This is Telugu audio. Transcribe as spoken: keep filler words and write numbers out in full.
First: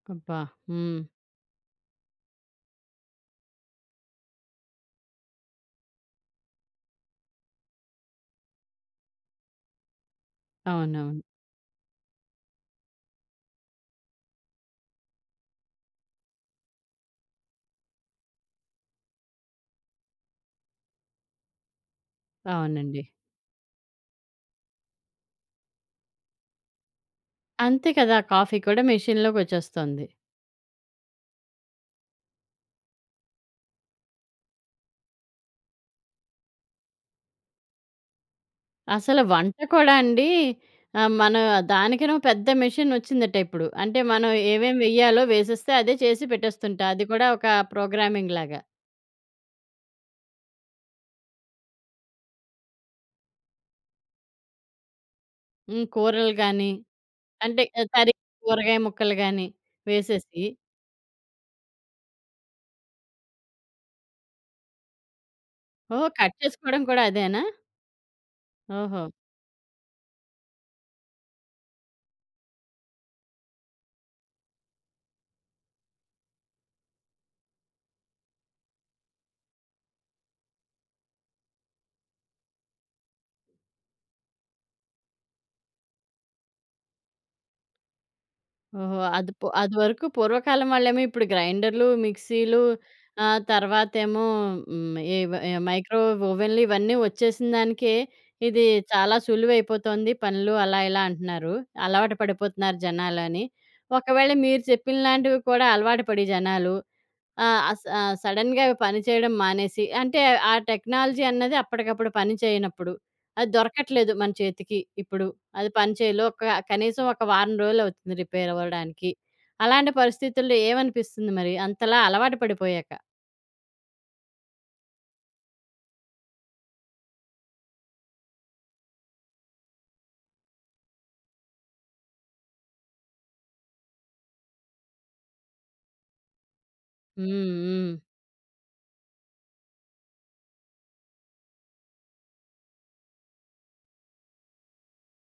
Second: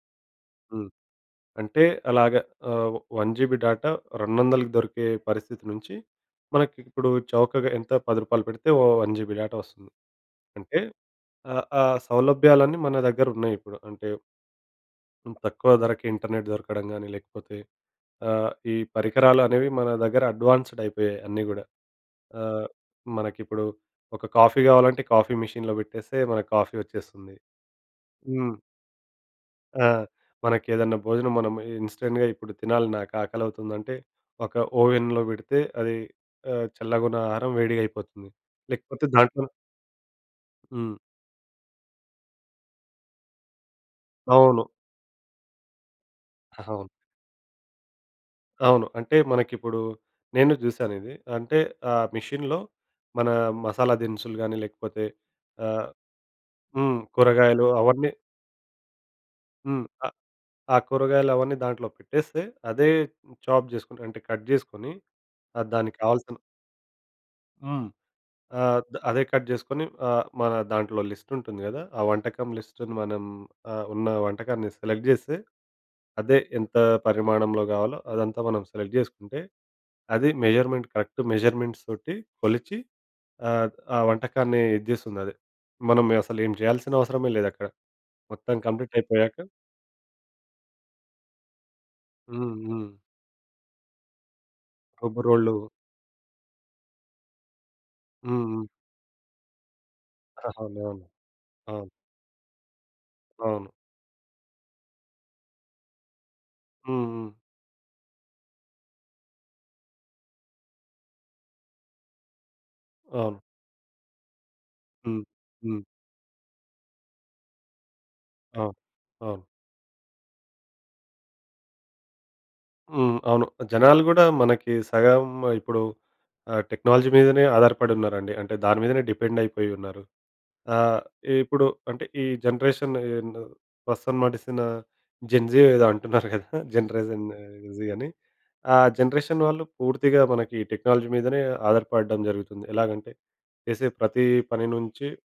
అబ్బా! హ్మ్. హ్మ్. అంటే అలాగా ఆహ్, వన్ జీబీ డాటా రెండొందలకి దొరికే పరిస్థితి నుంచి మనకిప్పుడు చౌకగా ఎంత? పది రూపాలు పెడితే ఓ వన్ జీబీ డేటా ఒస్తుంది. అంటే అవునవును. ఆహ్, ఆ సౌలభ్యాలన్నీ మన దగ్గరున్నాయి ఇప్పుడు. అంటే తక్కువ ధరకు ఇంటర్నెట్ దొరకడం గానీ, లేకపోతే ఆహ్, ఈ పరికరాలనేవి మన దగ్గర అడ్వాన్స్‌డ్ అయిపోయాయి అన్నీ గూడా. ఆహ్, అవునండి. మనకిప్పుడు ఒక కాఫీ గావాలంటే కాఫీ మెషీన్‌లో పెట్టేస్తే, మనకు కాఫీ వచ్చేస్తుంది. అంతే కదా! హ్మ్. కాఫీ కూడా ఆ! మెషీన్‌లోకొచ్చేస్తుంది. మనకేదన్నా భోజనం మనము ఇన్‌స్టంట్‌గా ఇప్పుడు తినాలి, నాకు ఆకలవుతుందంటే, ఒక ఓవెన్‌లో బెడితే అది ఆహ్, చల్లగా ఉన్న ఆహారం వేడిగయిపోతుంది. లేకపోతే అసలు దాంట్లో వంట కూడా అండి హ్మ్. ఆహ్, మన దానికిను పెద్ద మెషీన్‌ ఒచ్చిందట ఇప్పుడు. అంటే మనం అవును. ఏవేమి వేయ్యాలో వేసేస్తే అదే చేసి పెట్టేస్తుంటా. అవును. అది కూడా ఒక ప్రోగ్రామింగ్ లాగా. అవును. అంటే మనకిప్పుడు నేను చూసాను ఇది. అంటే ఆ మెషీన్‌లో మన మసాలా దినుసులు గాని లేకపోతే, హ్మ్. ఆహ్, కూరలు గాని, హ్మ్ అంటే కూరగాయలు అవన్నీ తరిగిన కూరగాయ ముక్కలు గాని హ్మ్. ఆ వేసేసి ఆ కూరగాయలు అవన్నీ దాంట్లో పెట్టేస్తే అదే చాప్ జేసుకొని, అంటే కట్ జేసుకొని ఆహ్, దానికి ఓహ్! కట్ కావాల్సిన చేసుకోడం కూడా అదేనా? హ్మ్. ఆద్ ఓహో! అదే కట్ జేసుకొని ఆహ్, మన దాంట్లో లిస్టుంటుంది గదా! ఆ వంటకం లిస్టును మనం ఆహ్, ఉన్న వంటకాన్ని సెలెక్ట్ జేస్తే అదే ఎంత పరిమాణంలో గావాలో, అదంతా మనం సెలెక్ట్ జేసుకుంటే, అది మెజర్‌మెంట్ కరెక్ట్ మెజర్‌మెంట్స్ తోటి కొలిచి ఆహ్, ఆ వంటకాన్ని ఇజ్జేస్తుంది అదే. మనం అసలు ఏం జేయాల్సిన అవసరమే లేదక్కడ. మొత్తం కంప్లీట్ ఓహో! అది అయిపోయాక పు అది వరకు పూర్వకాలం వాళ్ళేమో ఇప్పుడు గ్రైండర్‌లు, హ్మ్. మిక్సీలు హ్మ్. ఆహ్, తర్వాతేమో హ్మ్ ఈ రుబ్బు ఈ రోళ్ళు మైక్రో ఓవెన్‌లు ఇవన్నీ ఒచ్చేసినదానికే, హ్మ్. ఇది హ్మ్. చాలా సులువయిపోతుంది. పనులు అలా ఇలా అవునవును. అంటున్నారు. అవును. అలవాటు పడిపోతున్నారు జనాలు అని. అవును. ఒకవేళ మీరు చెప్పినలాంటివి కూడా అలవాటు పడి జనాలు, హ్మ్. హ్మ్. ఆ! ఆహ్, స సడెన్‌గా పని చేయడం మానేసి, అంటే ఆ టెక్నాలజీ అన్నది అప్పటికప్పుడు పని చేయనప్పుడు, అవును. అది దొరకట్లేదు మన చేతికి హ్మ్. ఇప్పుడు, అది హ్మ్. పని చేయలో ఒక కనీసం ఒక వారం రోలవుతుంది రిపేర్ అవును. అవ్వడానికి. అవును. అలాంటి పరిస్థితుల్లో ఏమనిపిస్తుంది? మరి అంతలా అలవాటు పడిపోయాక. హ్మ్. అవును. జనాలు గూడా మనకి సగం ఇప్పుడు ఆహ్, టెక్నాలజీ మీదనే ఆధారపడి ఉన్నారండి. అంటే దాని మీదనే డిపెండయిపోయి ఉన్నారు. ఆహ్, ఇప్పుడు అంటే ఈ జనరేషన్ యే యందు ప్రస్తుతం నడుస్తునా జన్‌జీ ఏదో అంటున్నారు గదా! జనరేషన్ హ్మ్. ఈజీ హ్మ్. అని. ఆ జనరేషన్ వాళ్ళు పూర్తిగా మనకి టెక్నాలజీ మీదనే ఆధారపడడం జరుగుతుంది. ఎలాగంటే, చేసే ప్రతీ పని నుంచి